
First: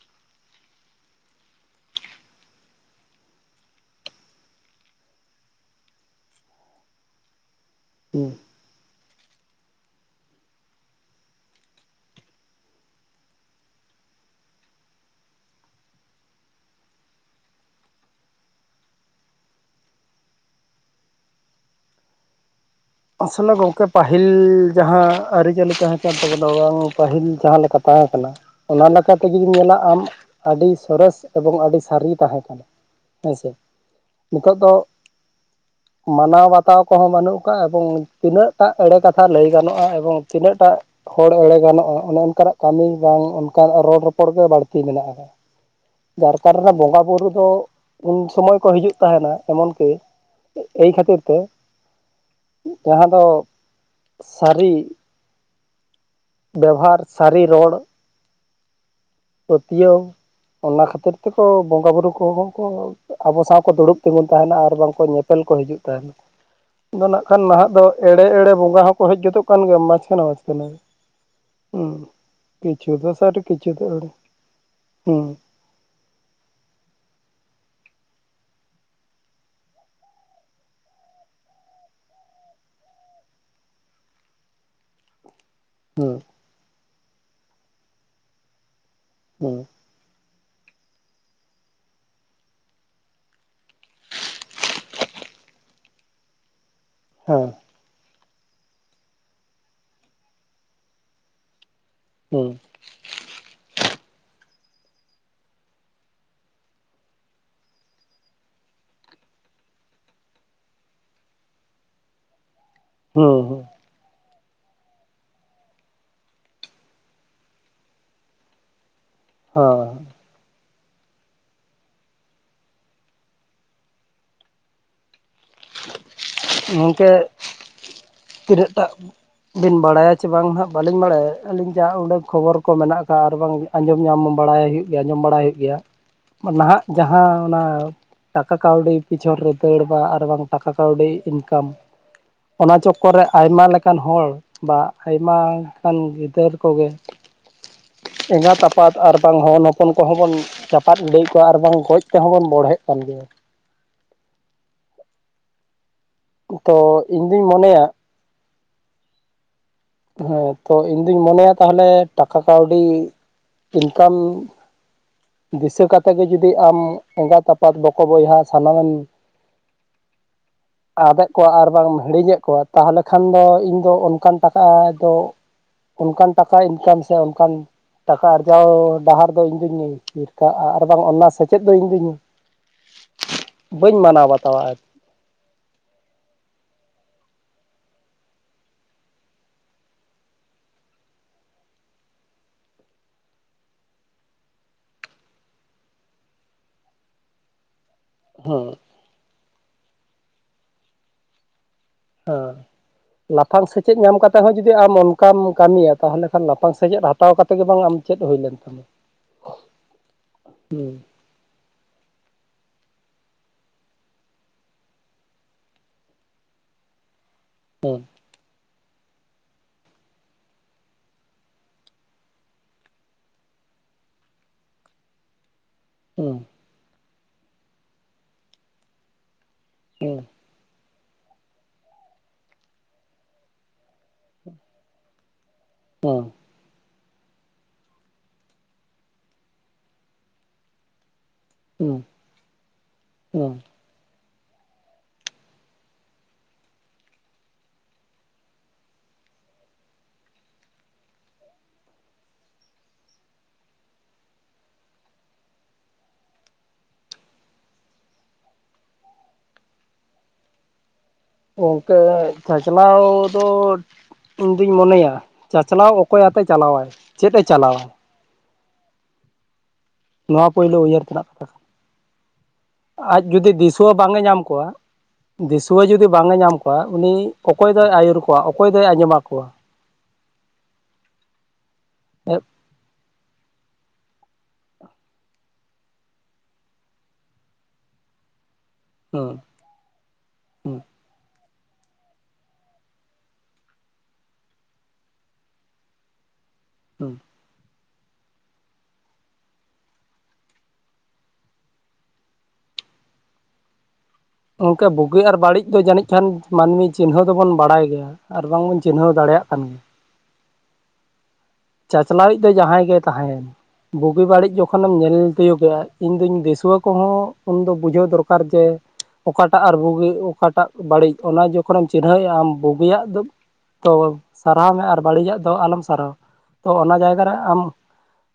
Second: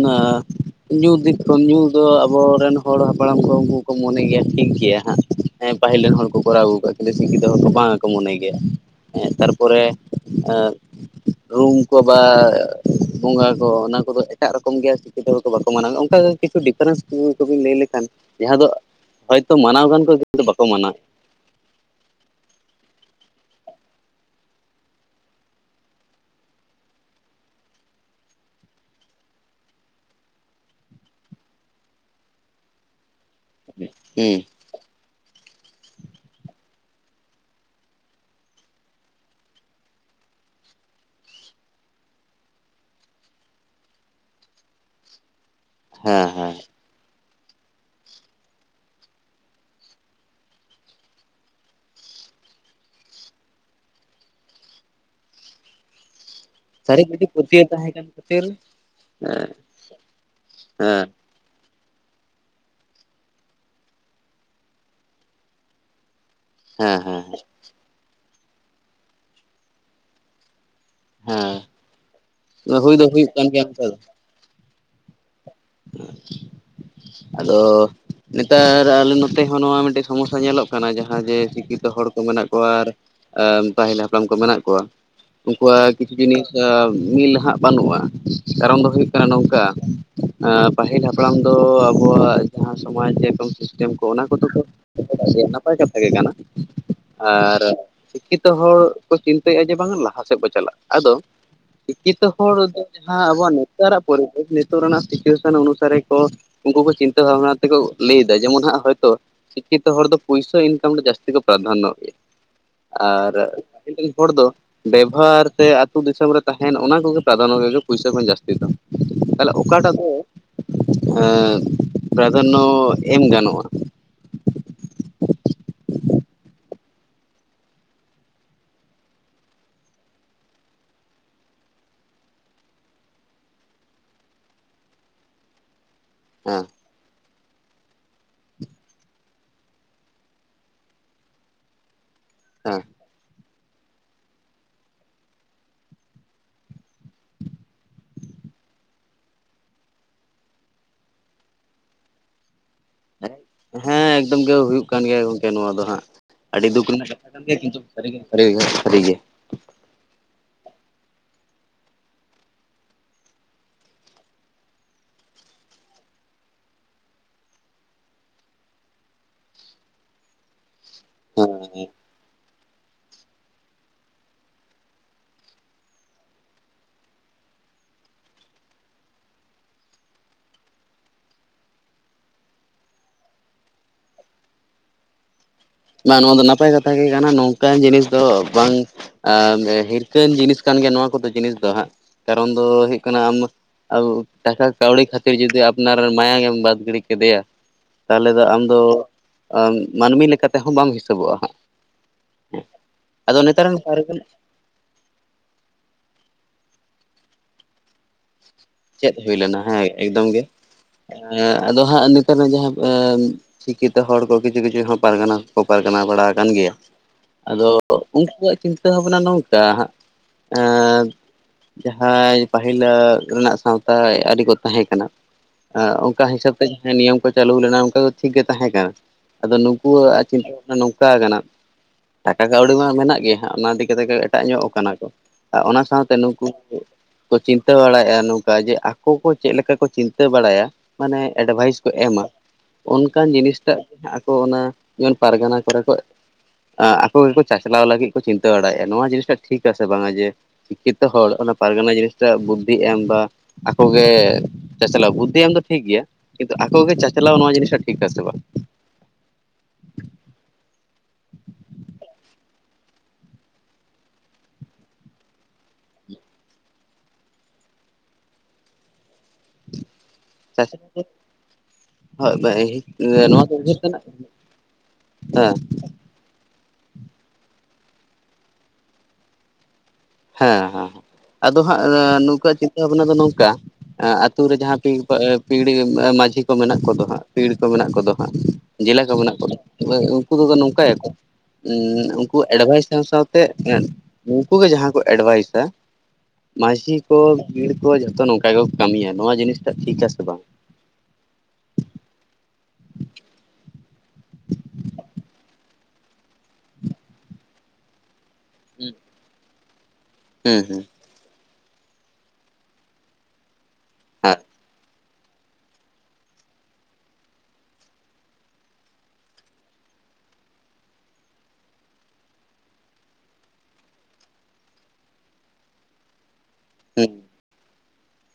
ᱧᱩ ᱫᱤᱠ ᱠᱷᱚᱱ ᱧᱩ ᱫᱚ ᱟᱵᱚᱨᱮᱱ ᱦᱚᱲ ᱦᱟᱯᱲᱟᱢ ᱠᱚ ᱩᱱᱠᱩ ᱠᱚ ᱢᱚᱱᱮ ᱜᱮᱭᱟ ᱴᱷᱤᱠ ᱜᱮᱭᱟ ᱦᱟᱸᱜ ᱦᱮᱸ ᱯᱟᱹᱦᱤᱞ ᱨᱮᱱ ᱦᱚᱲ ᱠᱚᱨᱟᱣ ᱟᱹᱜᱩ ᱠᱟᱫᱛᱮ ᱥᱤᱠᱤᱛᱩ ᱦᱚᱲ ᱠᱚ ᱵᱟᱝᱠᱚ ᱦᱩᱸ ᱢᱚᱱᱮ ᱜᱮᱭᱟ ᱛᱟᱨᱯᱚᱨᱮ [unintelligible] ᱨᱩᱢ ᱠᱚ ᱵᱟ ᱵᱚᱸᱜᱟ ᱠᱚ ᱚᱱᱟ ᱠᱚᱫᱚ ᱮᱴᱟᱜ ᱨᱚᱠᱚᱢ ᱜᱮᱭᱟ ᱪᱤᱠᱛᱮ ᱠᱚ ᱵᱟᱠᱚ ᱢᱟᱱᱟᱼᱟ ᱚᱱᱠᱟ ᱠᱤᱪᱷᱩ ᱰᱤᱯᱷᱟᱨᱮᱱᱥ ᱠᱚᱵᱤᱱ ᱞᱟᱹᱭ ᱞᱮᱠᱷᱟᱱ ᱡᱟᱦᱟᱸ ᱫᱚ ᱦᱚᱭᱛᱚ ᱢᱟᱱᱟᱣ ᱜᱟᱱ ᱠᱚ ᱠᱤᱱ ᱫᱚ ᱵᱟᱠᱚ ᱢᱟᱱᱟᱣᱟ ᱟᱥᱚᱞᱮ ᱜᱚᱝᱠᱮ ᱯᱟᱹᱦᱤᱞ ᱡᱟᱦᱟᱸ ᱟᱹᱨᱤᱪᱟᱹᱞᱤ ᱛᱟᱦᱮᱸ ᱠᱟᱱ ᱛᱟᱠᱚᱮ ᱫᱚ ᱵᱟᱝ ᱯᱟᱹᱦᱤᱞ ᱡᱟᱦᱟᱸ ᱞᱮᱠᱟ ᱛᱟᱦᱮᱸ ᱠᱟᱱᱟ ᱚᱱᱟ ᱞᱮᱠᱟᱛᱮ ᱡᱩᱫᱤᱢ ᱧᱮᱞᱟ ᱟᱢ ᱟᱹᱰᱤ ᱥᱚᱨᱮᱥ ᱮᱵᱚᱝ ᱟᱹᱰᱤ ᱥᱟᱹᱨᱤ ᱛᱟᱦᱮᱸ ᱠᱟᱱᱟ ᱦᱮᱸᱥᱮ ᱦᱮᱸ ᱱᱤᱛᱚᱜ ᱫᱚ ᱢᱟᱱᱟᱣ ᱵᱟᱛᱟᱣ ᱠᱚᱦᱚᱸ ᱵᱟᱹᱱᱩᱜ ᱠᱚᱣᱟ ᱾ ᱮᱵᱚᱝ ᱛᱤᱱᱟᱹᱜ ᱴᱟᱜ ᱮᱲᱮ ᱠᱟᱛᱷᱟ ᱞᱟᱹᱭ ᱜᱟᱱᱚᱜᱼᱟ ᱮᱵᱚᱝ ᱛᱤᱱᱟᱹᱜ ᱴᱟᱜ ᱦᱚᱲ ᱮᱲᱮ ᱜᱟᱱᱚᱜᱼᱟ ᱚᱱᱮ ᱚᱱᱠᱟᱱᱟᱜ ᱠᱟᱹᱢᱤ ᱵᱟᱝ ᱚᱱᱠᱟᱱᱟᱜ ᱨᱚᱲ ᱨᱚᱯᱚᱲ ᱜᱮ ᱵᱟᱹᱲᱛᱤ ᱢᱮᱱᱟᱜ ᱟᱠᱟᱫᱟ ᱦᱮᱸ ᱦᱮᱸ ᱡᱟᱨᱠᱟᱨᱚᱱᱮ ᱵᱚᱸᱜᱟ ᱵᱩᱨᱩ ᱫᱚ ᱩᱱ ᱥᱚᱢᱚᱭ ᱠᱚ ᱦᱤᱡᱩᱜ ᱛᱟᱦᱮᱱᱟ ᱮᱢᱚᱱ ᱠᱤ ᱮᱭ ᱠᱷᱟᱹᱛᱤᱨ ᱛᱮ ᱡᱟᱦᱟᱸ ᱫᱚ ᱥᱟᱹᱨᱤ ᱵᱮᱵᱦᱟᱨ ᱡᱩᱫᱤ ᱥᱟᱹᱨᱤ ᱯᱟᱹᱛᱭᱟᱹᱣ ᱨᱚᱲ [unintelligible] ᱯᱟᱹᱛᱭᱟᱹᱣ ᱚᱱᱟ ᱦᱮᱸ ᱠᱷᱟᱹᱛᱤᱨ ᱛᱮᱠᱚ ᱵᱚᱸᱜᱟ ᱵᱩᱨᱩ ᱠᱚᱦᱚᱸ ᱠᱚ ᱟᱵᱚ ᱥᱟᱶ ᱠᱚ ᱫᱩᱲᱩᱵ ᱛᱤᱜᱩᱱ ᱛᱟᱦᱮᱱᱟ ᱟᱨ ᱵᱟᱝᱠᱚ ᱧᱮᱯᱮᱞ ᱠᱚ ᱦᱤᱡᱩᱜ ᱛᱟᱦᱮᱱᱟ ᱦᱮᱸ ᱟᱫᱚ ᱱᱟᱜ ᱦᱮᱸ ᱠᱷᱟᱱ ᱱᱟᱦᱟᱜ ᱫᱚ ᱮᱲᱮ ᱮᱲᱮ ᱵᱚᱸᱜᱟ ᱦᱚᱸᱠᱚ ᱦᱮᱡ ᱜᱚᱫᱚᱜ ᱠᱟᱱ ᱜᱮᱭᱟ ᱢᱟᱪᱷᱠᱷᱟᱱᱮ ᱢᱟᱪᱷ ᱠᱷᱟᱱᱮ ᱦᱮᱸ ᱦᱸ ᱠᱤᱪᱷᱩ ᱦᱩᱭ ᱫᱚ ᱦᱩᱭᱩᱜ ᱥᱟᱹᱨᱤ ᱠᱟᱱ ᱜᱮᱭᱟ ᱠᱤᱪᱷᱩ ᱫᱚ ᱚᱱᱠᱟ ᱮᱲᱮ ᱦᱮᱸ [inaudible] ᱟᱫᱚᱳ ᱱᱮᱛᱟᱨ ᱟᱞᱮ ᱱᱚᱛᱮ ᱦᱚᱸ ᱱᱚᱣᱟ ᱢᱤᱫᱴᱮᱡ ᱥᱚᱢᱚᱥᱥᱟ ᱧᱮᱞᱚᱜ ᱠᱟᱱᱟ ᱡᱟᱦᱟᱸ ᱡᱮ ᱥᱤᱠᱠᱷᱤᱛᱚ ᱦᱚᱲ ᱠᱚ ᱢᱮᱱᱟᱜ ᱠᱚᱣᱟ ᱟᱨ ᱯᱟᱹᱦᱤᱞ ᱦᱟᱯᱲᱟᱢ ᱠᱚ ᱢᱮᱱᱟᱜ ᱠᱚᱣᱟ ᱩᱱᱠᱩᱣᱟᱜ ᱦᱩᱸ ᱠᱤᱪᱷᱩ ᱡᱤᱱᱤᱥ ᱢᱤᱞ ᱦᱟᱸᱜ ᱵᱟᱹᱱᱩᱜᱼᱟ ᱠᱟᱨᱚᱱ ᱫᱚ ᱦᱩᱭᱩᱜ ᱠᱟᱱᱟ ᱦᱩᱸ ᱱᱚᱝᱠᱟ ᱯᱟᱹᱦᱤᱞ ᱦᱟᱯᱲᱟᱢ ᱫᱚ ᱟᱵᱚᱣᱟᱜ ᱡᱟᱦᱟᱸ ᱥᱚᱢᱟᱡᱽ ᱡᱚᱠᱚᱢ ᱥᱤᱥᱴᱮᱢ ᱠᱚ ᱚᱱᱟ ᱠᱚᱫᱚ [unintelligible] ᱱᱟᱯᱟᱭ ᱠᱟᱛᱷᱟ ᱜᱮ ᱠᱟᱱᱟ ᱦᱮᱸ ᱟᱨ ᱥᱤᱠᱠᱷᱤᱛᱚ ᱦᱚᱲ ᱠᱚ ᱪᱤᱱᱛᱟᱹᱭᱮᱫᱼᱟ ᱡᱮ ᱵᱟᱝ ᱞᱟᱦᱟ ᱥᱮᱫ ᱵᱚᱱ ᱪᱟᱞᱟᱜᱼᱟ ᱟᱫᱚ ᱥᱤᱠᱷᱤᱛᱚ ᱦᱩᱸ ᱦᱚᱲ ᱫᱚ ᱡᱟᱦᱟᱸ ᱟᱵᱚᱣᱟᱜ ᱱᱮᱛᱟᱨᱟᱜ ᱯᱚᱨᱤᱵᱮᱥ ᱱᱤᱛᱚᱜ ᱨᱮᱱᱟᱜ ᱥᱮ ᱥᱤᱪᱩᱭᱮᱥᱚᱱ ᱩᱱᱩᱥᱟᱨᱮ ᱠᱚ ᱩᱱᱠᱩ ᱠᱚ ᱪᱤᱱᱛᱟᱹ ᱵᱷᱟᱵᱱᱟ ᱛᱮᱠᱚ ᱞᱟᱹᱭᱫᱟ ᱡᱮᱢᱚᱱ ᱦᱟᱸᱜ ᱦᱚᱭᱛᱚ ᱥᱤᱠᱠᱷᱤᱛ ᱦᱚᱲ ᱫᱚ ᱯᱚᱭᱥᱟ ᱤᱱᱠᱚᱢ ᱨᱮ ᱡᱟᱹᱥᱛᱤ ᱯᱚᱨᱫᱷᱟᱱᱚᱜ [inaudible] ᱟᱨ ᱦᱩᱸ ᱯᱟᱹᱦᱤᱞ ᱨᱮᱱ ᱦᱚᱲ ᱫᱚ ᱵᱮᱵᱚᱦᱟᱨ ᱥᱮ ᱟᱹᱛᱩ ᱫᱤᱥᱚᱢ ᱨᱮ ᱛᱟᱦᱮᱱ ᱚᱱᱟ ᱠᱚᱜᱮ ᱯᱨᱟᱫᱷᱟᱱᱱᱚ ᱯᱩᱭᱥᱟ ᱠᱷᱚᱱ ᱡᱟᱹᱥᱛᱤ ᱫᱚ ᱛᱟᱦᱚᱞᱮ ᱚᱠᱟᱴᱟᱜ ᱦᱮᱸ ᱫᱚ ᱯᱨᱟᱫᱷᱟᱱᱱᱚ ᱮᱢ ᱜᱟᱱᱚᱜᱼᱟ? ᱜᱝᱠᱮ ᱛᱤᱱᱟᱹᱜ ᱴᱟᱜ ᱵᱤᱱ ᱵᱟᱲᱟᱭᱟ ᱪᱮ ᱵᱟᱝ ᱦᱟᱜ ᱵᱟᱹᱞᱤᱧ ᱵᱟᱲᱟᱭᱟ ᱟᱹᱞᱤᱧ ᱡᱟ ᱚᱱᱰᱮ ᱠᱷᱚᱵᱚᱨ ᱠᱚ ᱢᱮᱱᱟᱜ ᱟᱠᱟᱫ ᱟᱨ ᱵᱟᱝ ᱟᱸᱡᱚᱢ ᱧᱟᱢ ᱵᱟᱲᱟᱭ ᱦᱩᱭᱩᱜ ᱜᱮᱭᱟ ᱟᱸᱡᱚᱢ ᱵᱟᱲᱟᱭ ᱦᱩᱭᱩᱜ ᱜᱮᱭᱟ ᱦᱮᱸ ᱱᱟᱦᱟᱜ ᱡᱟᱦᱟᱸ ᱚᱱᱟ ᱴᱟᱠᱟ ᱠᱟᱹᱣᱰᱤ ᱯᱤᱪᱷᱚᱱ ᱨᱮ ᱫᱟᱹᱲ ᱵᱟᱲᱟ ᱟᱨ ᱵᱟᱝ ᱴᱟᱠᱟ ᱠᱟᱹᱣᱰᱤ ᱤᱱᱠᱟᱢ ᱚᱱᱟ ᱪᱚᱠ ᱠᱚᱨᱮ ᱟᱭᱢᱟ ᱞᱮᱠᱟᱱ ᱦᱚᱲ ᱵᱟ ᱟᱭᱢᱟ ᱞᱮᱠᱟᱱ ᱜᱤᱫᱟᱹᱨ ᱠᱚᱜᱮ ᱮᱸᱜᱟᱛ ᱟᱯᱟᱛ ᱟᱨ ᱵᱟᱝ ᱦᱚᱱ ᱦᱚᱯᱚᱱ ᱠᱚᱦᱚᱸ ᱵᱚᱱ ᱪᱟᱯᱟᱫ ᱜᱤᱰᱤᱭᱮᱫ ᱠᱚᱣᱟ ᱟᱨ ᱵᱟᱝ ᱜᱚᱡ ᱛᱮᱦᱚᱸ ᱵᱚᱱ ᱵᱚᱲᱦᱮᱫ ᱠᱟᱱ ᱜᱮᱭᱟ ᱾ ᱦᱮᱸ ᱦᱮᱸ ᱮᱠᱫᱚᱢ ᱜᱮ ᱦᱩᱭᱩᱜ ᱠᱟᱱ ᱜᱮᱭᱟ ᱜᱚᱝᱠᱮ ᱱᱚᱣᱟ ᱫᱚ ᱦᱟᱸᱜ ᱟᱹᱰᱤ ᱫᱩᱠ ᱛᱚ ᱨᱮᱱᱟᱜ ᱤᱧ ᱠᱟᱛᱷᱟ ᱫᱩᱧ ᱠᱟᱱ ᱜᱮᱭᱟ ᱠᱤᱱᱛᱩ ᱢᱚᱱᱮᱭᱟ ᱥᱟᱹᱨᱤᱜᱮ ᱼᱼ ᱥᱟᱹᱨᱤ ᱜᱮ ᱥᱟᱹᱨᱤ ᱜᱮ ᱾ ᱦᱮᱸ ᱛᱚ ᱤᱧ ᱫᱩᱧ ᱢᱚᱱᱮᱭᱟ ᱛᱟᱦᱚᱞᱮ ᱴᱟᱠᱟ ᱠᱟᱹᱣᱰᱤ ᱤᱱᱠᱟᱢᱼᱼ ᱫᱤᱥᱟᱹ ᱠᱟᱛᱮ ᱜᱮ ᱡᱩᱫᱤ ᱟᱢ ᱮᱸᱜᱟᱛ ᱟᱯᱟᱛ ᱵᱚᱠᱚ ᱵᱚᱭᱦᱟ ᱥᱟᱱᱟᱢ ᱮᱢ ᱼᱼ ᱟᱫᱮᱜ ᱠᱚᱣᱟ ᱦᱮᱸ ᱟᱨᱵᱟᱝ ᱮᱢ ᱦᱤᱲᱤᱧᱮᱫ ᱠᱚᱣᱟ᱾ ᱛᱟᱦᱚᱞᱮ ᱠᱷᱟᱱ ᱫᱚ ᱤᱧ ᱫᱚ ᱚᱱᱠᱟᱱ ᱴᱟᱠᱟ ᱫᱚᱼᱼ ᱚᱱᱠᱟᱱ ᱴᱟᱠᱟ ᱤᱱᱠᱟᱢ ᱥᱮ ᱚᱱᱠᱟᱱ ᱴᱟᱠᱟ ᱟᱨᱡᱟᱣ ᱰᱟᱦᱟᱨ ᱫᱚ ᱤᱧᱫᱩᱧᱼᱼ ᱢᱤᱛᱟᱜᱼᱟ ᱟᱨ ᱵᱟᱝ ᱚᱱᱟ ᱥᱮᱪᱮᱫ ᱫᱚ ᱤᱧᱫᱩᱧ ᱵᱟᱹᱧ ᱢᱟᱱᱟᱣ ᱵᱟᱛᱟᱣᱟ ᱾ ᱟᱨ ᱼᱼ ᱚᱱᱟ ᱱᱚᱣᱟ ᱫᱚ ᱱᱟᱯᱟᱭ ᱠᱟᱛᱷᱟ ᱜᱮ ᱠᱟᱱᱟ ᱱᱚᱝᱠᱟᱱ ᱡᱤᱱᱤᱥ ᱫᱚ ᱵᱟᱝ ᱼᱼ ᱟᱨ ᱦᱤᱨᱠᱷᱟᱹᱟᱱ ᱡᱤᱱᱤᱥ ᱠᱟᱱ ᱜᱮᱭᱟ ᱱᱚᱣᱟ ᱠᱚᱫᱚ ᱡᱤᱱᱤᱥ ᱫᱚ ᱦᱟᱸᱜ᱾ ᱠᱟᱨᱚᱱ ᱫᱚ ᱦᱩᱭᱩᱜ ᱠᱟᱱᱟ ᱟᱢ ᱼᱼ ᱟᱨ ᱴᱟᱠᱟ ᱠᱟᱹᱣᱲᱤ ᱠᱷᱟᱹᱛᱤᱨ ᱡᱩᱫᱤ ᱟᱯᱱᱟᱨ ᱨᱮᱱ ᱢᱟᱭᱟᱢ ᱮᱢ ᱵᱟᱫᱽ ᱜᱤᱰᱤ ᱠᱮᱫᱮᱭᱟ ᱾ ᱛᱟᱦᱚᱞᱮ ᱫᱚ ᱟᱢ ᱦᱮᱸ ᱫᱚ ᱢᱟᱹᱱᱢᱤ ᱞᱮᱠᱟ ᱛᱮᱦᱚᱸ ᱵᱟᱢ ᱦᱤᱥᱟᱹᱵᱚᱜᱼᱟ ᱦᱟᱸᱜ ᱾ ᱚ ᱞᱟᱯᱷᱟᱝ ᱥᱮᱪᱮᱫ ᱧᱟᱢ ᱠᱟᱛᱮ ᱦᱚᱸ ᱡᱩᱫᱤ ᱟᱢ ᱚᱱ ᱼᱼ ᱼᱠᱟᱢ ᱠᱟᱹᱢᱤᱭᱟ ᱾ ᱛᱟᱦᱚᱞᱮ ᱠᱷᱟᱱ ᱞᱟᱯᱷᱟᱝ ᱥᱮᱪᱮᱫ ᱦᱟᱛᱟᱣ ᱠᱟᱛᱮᱜ ᱜᱮ ᱵᱟᱝ ᱟᱢ ᱪᱮᱫ ᱦᱩᱭᱞᱮᱱ ᱛᱟᱢᱟ? ᱪᱮᱫ ᱦᱩᱭ ᱞᱮᱱᱟ? ᱦᱮᱸ ᱮᱠᱫᱚᱢ ᱜᱮ ᱟᱫᱚ ᱦᱟᱸᱜ ᱱᱤᱛᱚᱱ ᱨᱮ ᱡᱟᱦᱟᱸᱼᱼ ᱪᱤᱠᱤ ᱛᱮ ᱦᱚᱲ ᱠᱚ ᱠᱤᱪᱷᱩ ᱠᱤᱪᱷᱩ ᱦᱚᱸ ᱯᱟᱨᱜᱟᱱᱟ ᱠᱚ ᱯᱟᱨᱜᱟᱱᱟ ᱵᱟᱲᱟ ᱟᱠᱟᱱ ᱜᱮᱭᱟ ᱾ ᱟᱫᱚᱼᱼ ᱦᱮᱸ᱾ ᱩᱱᱠᱩᱣᱟᱜ ᱪᱤᱱᱛᱟᱹ ᱵᱷᱟᱵᱱᱟ ᱱᱚᱝᱠᱟ ᱦᱟᱸᱜ ᱮᱸᱻ ᱡᱟᱦᱟᱸᱭ ᱯᱟᱹᱦᱤᱞᱟᱹᱜ ᱨᱮᱱᱟᱜ ᱥᱟᱶᱛᱟ ᱟᱹᱨᱤ ᱠᱚ ᱛᱟᱦᱮᱸ ᱠᱟᱱᱟ᱾ ᱚᱝᱠᱟ ᱦᱮᱸ ᱦᱤᱥᱟᱹᱵᱼᱼ ᱼᱛᱮ ᱱᱤᱭᱚᱢ ᱠᱚ ᱪᱟᱹᱞᱩ ᱞᱮᱱᱟ ᱚᱱᱠᱟ ᱫᱚ ᱴᱷᱤᱠ ᱜᱮ ᱛᱟᱦᱮᱸ ᱠᱟᱱᱟ ᱾ ᱟᱫᱚ ᱦᱮᱸ ᱱᱩᱝᱠᱩᱣᱟᱜ ᱪᱤᱱᱛᱟᱹ ᱵᱷᱟᱵᱽᱱᱟ ᱱᱚᱝᱠᱟᱣ ᱠᱟᱱᱟ ᱾ ᱴᱟᱠᱟ ᱠᱟᱹᱣᱰᱤ ᱢᱟ ᱢᱮᱱᱟᱜ ᱜᱮᱭᱟ ᱦᱟᱸᱜ ᱚᱱᱟ ᱤᱫᱤ ᱠᱟᱛᱮ ᱜᱮ ᱮᱴᱟᱜ ᱧᱚᱜ ᱟᱠᱟᱱᱟ ᱠᱚ ᱟᱨ ᱚᱱᱟ ᱥᱟᱶᱛᱮ ᱦᱮᱸ ᱱᱩᱠᱩᱼᱼ ᱠᱚ ᱪᱤᱱᱛᱟᱹ ᱵᱟᱲᱟᱭᱟᱮᱫᱼᱟ ᱱᱚᱝᱠᱟ, ᱡᱮ ᱟᱠᱚ ᱠᱚ ᱪᱮᱫ ᱞᱮᱠᱟ ᱠᱚ ᱪᱤᱱᱛᱟᱹ ᱵᱟᱲᱟᱭᱟ? ᱢᱟᱱᱮ ᱮᱰᱵᱷᱟᱭᱤᱥ ᱠᱚ ᱦᱮᱸ ᱮᱢᱟ, ᱚᱱᱠᱟᱱ ᱦᱮᱸ ᱡᱤᱱᱤᱥ ᱴᱟᱜᱼᱼ ᱦᱮᱱᱟᱜ ᱟᱠᱚ ᱚᱱᱟ ᱡᱮᱢᱚᱱ ᱯᱟᱨᱜᱟᱱᱟ ᱠᱚᱨᱮ ᱠᱚ ᱼᱼ ᱟᱠᱚ ᱜᱮᱠᱚ ᱪᱟᱪᱞᱟᱣ ᱞᱟᱹᱜᱤᱫ ᱠᱚ ᱪᱤᱱᱛᱟᱹ ᱵᱟᱲᱟᱭᱮᱜᱼᱟ ᱾ ᱱᱚᱣᱟ ᱡᱤᱱᱤᱥᱴᱟ ᱴᱷᱠᱟ ᱟᱥᱮ ᱵᱟᱝᱟ? ᱡᱮᱼᱼ ᱪᱤᱠᱤᱛᱮ ᱦᱚᱲ ᱚᱱᱟ ᱯᱟᱨᱜᱟᱱᱟ ᱡᱤᱱᱤᱥᱴᱟᱜ ᱵᱩᱫᱷᱤ ᱮᱢ ᱵᱟ ᱼᱼ ᱟᱠᱚᱜᱮ ᱪᱟᱪᱟᱞᱟᱣ, ᱵᱩᱫᱷᱤ ᱮᱢ ᱫᱚ ᱴᱷᱤᱠ ᱜᱮᱭᱟ ᱾ ᱠᱤᱱᱛᱩ ᱟᱠᱚᱜᱮ ᱪᱟᱪᱟᱞᱟᱣ ᱱᱚᱣᱟ ᱡᱤᱱᱤᱥ ᱴᱟᱜ ᱴᱷᱤᱠ ᱟᱥᱮ ᱵᱟᱝ? [inaudible] ᱜᱚᱝᱠᱮ ᱪᱟᱪᱟᱞᱟᱣ ᱫᱚᱻ ᱤᱧ ᱫᱩᱧ ᱢᱚᱱᱮᱭᱟ, ᱪᱟᱪᱟᱞᱟᱣ ᱚᱠᱚᱭ ᱟᱛᱮ ᱪᱟᱞᱟᱣᱟᱭ? ᱪᱮᱫ ᱮ ᱪᱟᱞᱟᱣᱟᱭ? ᱱᱚᱣᱟ ᱯᱳᱭᱞᱳ ᱩᱭᱦᱟᱹᱨ ᱛᱮᱱᱟᱜ ᱠᱟᱛᱷᱟ ᱾ ᱦᱳᱭ ᱟᱡ ᱱᱚᱣᱟ ᱡᱩᱫᱤ ᱫᱚ ᱩᱭᱦᱟᱹᱨ ᱫᱤᱥᱩᱣᱟᱹ ᱠᱟᱱᱟ ᱵᱟᱝ ᱮ ᱧᱟᱢ ᱠᱚᱣᱟ ᱦᱮᱸ ᱫᱤᱥᱩᱣᱟᱹ ᱡᱩᱫᱤ ᱵᱟᱝ ᱮ ᱧᱟᱢ ᱼᱼ ᱠᱚᱣᱟ ᱾ ᱩᱱᱤ ᱚᱠᱚᱭ ᱫᱚᱭ ᱟᱹᱭᱩᱨ ᱠᱚᱣᱟ? ᱚᱠᱚᱭ ᱫᱚᱭ ᱟᱸᱡᱚᱢ ᱟᱠᱚᱣᱟ? ᱦᱮᱸ ᱦᱮᱸ ᱟᱫᱚ ᱦᱟᱸᱜ ᱱᱩᱠᱩᱣᱟᱜ ᱪᱤᱱᱛᱟᱹ ᱵᱷᱟᱵᱱᱟ ᱫᱚ ᱱᱚᱝᱠᱟ ᱼᱼ ᱮᱸ ᱟᱛᱩ ᱨᱮ ᱡᱟᱦᱟᱸ ᱯᱤᱲ ᱠᱚ ᱮ ᱯᱤᱲ ᱢᱟᱹᱡᱷᱤ ᱠᱚ ᱢᱮᱱᱟᱜ ᱠᱚᱫᱚ ᱦᱟᱸᱜ, ᱯᱤᱲ ᱠᱚ ᱢᱮᱱᱟᱜ ᱠᱚᱫᱚ ᱦᱟᱸᱜᱼᱼ ᱡᱮᱞᱟ ᱠᱚ ᱢᱮᱱᱟᱜ ᱦᱩᱸ ᱠᱚᱫᱟ ᱩᱱᱠᱩ ᱫᱚ ᱠᱚ ᱦᱩᱸ ᱱᱚᱝᱠᱟᱭ ᱟᱠᱚᱼᱼ ᱩᱸᱻ ᱩᱱᱠᱩᱣᱟᱜ ᱮᱰᱵᱷᱟᱭᱤᱥ ᱥᱟᱶ ᱥᱟᱶᱛᱮ ᱮᱸᱜ ᱩᱱᱠᱩᱜᱮ ᱡᱟᱦᱟᱸ ᱠᱚ ᱼᱼ ᱮᱰᱵᱷᱟᱭᱤᱥᱟ ᱢᱟᱡᱷᱤ ᱦᱩᱸ ᱠᱚᱼᱼ ᱯᱤᱲ ᱠᱚ ᱡᱷᱚᱛᱚ ᱱᱚᱝᱠᱟ ᱜᱮᱠᱚ ᱠᱟᱹᱢᱤᱭᱟ ᱾ ᱱᱚᱣᱟ ᱡᱤᱱᱤᱥ ᱴᱟᱜ ᱴᱷᱤᱠ ᱟᱥᱮ ᱵᱟᱝ? ᱚᱝᱠᱟ ᱵᱳᱜᱮ ᱟᱨ ᱵᱟᱹᱲᱤᱡ ᱫᱚ ᱡᱟᱹᱱᱤᱡ ᱠᱷᱟᱱ ᱢᱟᱹᱱᱢᱤ ᱪᱤᱱᱦᱟᱹᱣ ᱫᱚᱵᱚᱱ ᱵᱟᱲᱟᱭ ᱜᱮᱭᱟ᱾ ᱟᱨ ᱵᱟᱝ ᱵᱚᱱ ᱪᱤᱱᱦᱟᱹᱣ ᱫᱟᱲᱮᱭᱟᱜ ᱠᱟᱱᱟ᱾ ᱦᱩᱸ ᱦᱩᱸ ᱾ ᱪᱟᱪᱟᱞᱟᱣᱤᱡ ᱫᱚ ᱡᱟᱦᱟᱸᱭ ᱜᱮ ᱛᱟᱦᱮᱭᱮᱱ ᱵᱩᱜᱤ ᱦᱮᱸ ᱵᱟᱹᱲᱤᱡ ᱡᱚᱠᱷᱚᱱᱮᱢ ᱧᱮᱞ ᱼᱼ ᱛᱤᱭᱳᱜᱮᱜᱼᱟ᱾ ᱤᱧᱫᱩᱧ ᱫᱤᱥᱤᱣᱟᱹ ᱠᱚᱦᱚᱸ ᱩᱱᱫᱚ ᱵᱩᱡᱷᱟᱹᱣ ᱫᱚᱨᱠᱟᱨ ᱡᱮ ᱼᱼ ᱚᱠᱟᱴᱟᱜ ᱟᱨ ᱵᱩᱜᱤ ᱚᱠᱟᱴᱟᱜ ᱵᱟᱹᱲᱤᱡ ᱚᱱᱟ ᱡᱚᱠᱷᱚᱱᱮᱢ ᱪᱤᱱᱦᱟᱹᱣᱮᱜᱼᱟ ᱟᱢ ᱵᱩᱜᱤᱭᱟᱜ ᱫᱚ ᱼᱼ ᱫᱚ ᱥᱟᱨᱦᱟᱣ ᱢᱮ ᱟᱨ ᱵᱟᱹᱲᱤᱡᱟᱜ ᱫᱚ ᱟᱞᱚᱢ ᱥᱟᱨᱦᱟᱣᱟ ᱾ ᱛᱚ ᱚᱱᱟ ᱦᱩᱸ ᱡᱟᱭᱜᱟ ᱨᱮ ᱟᱢ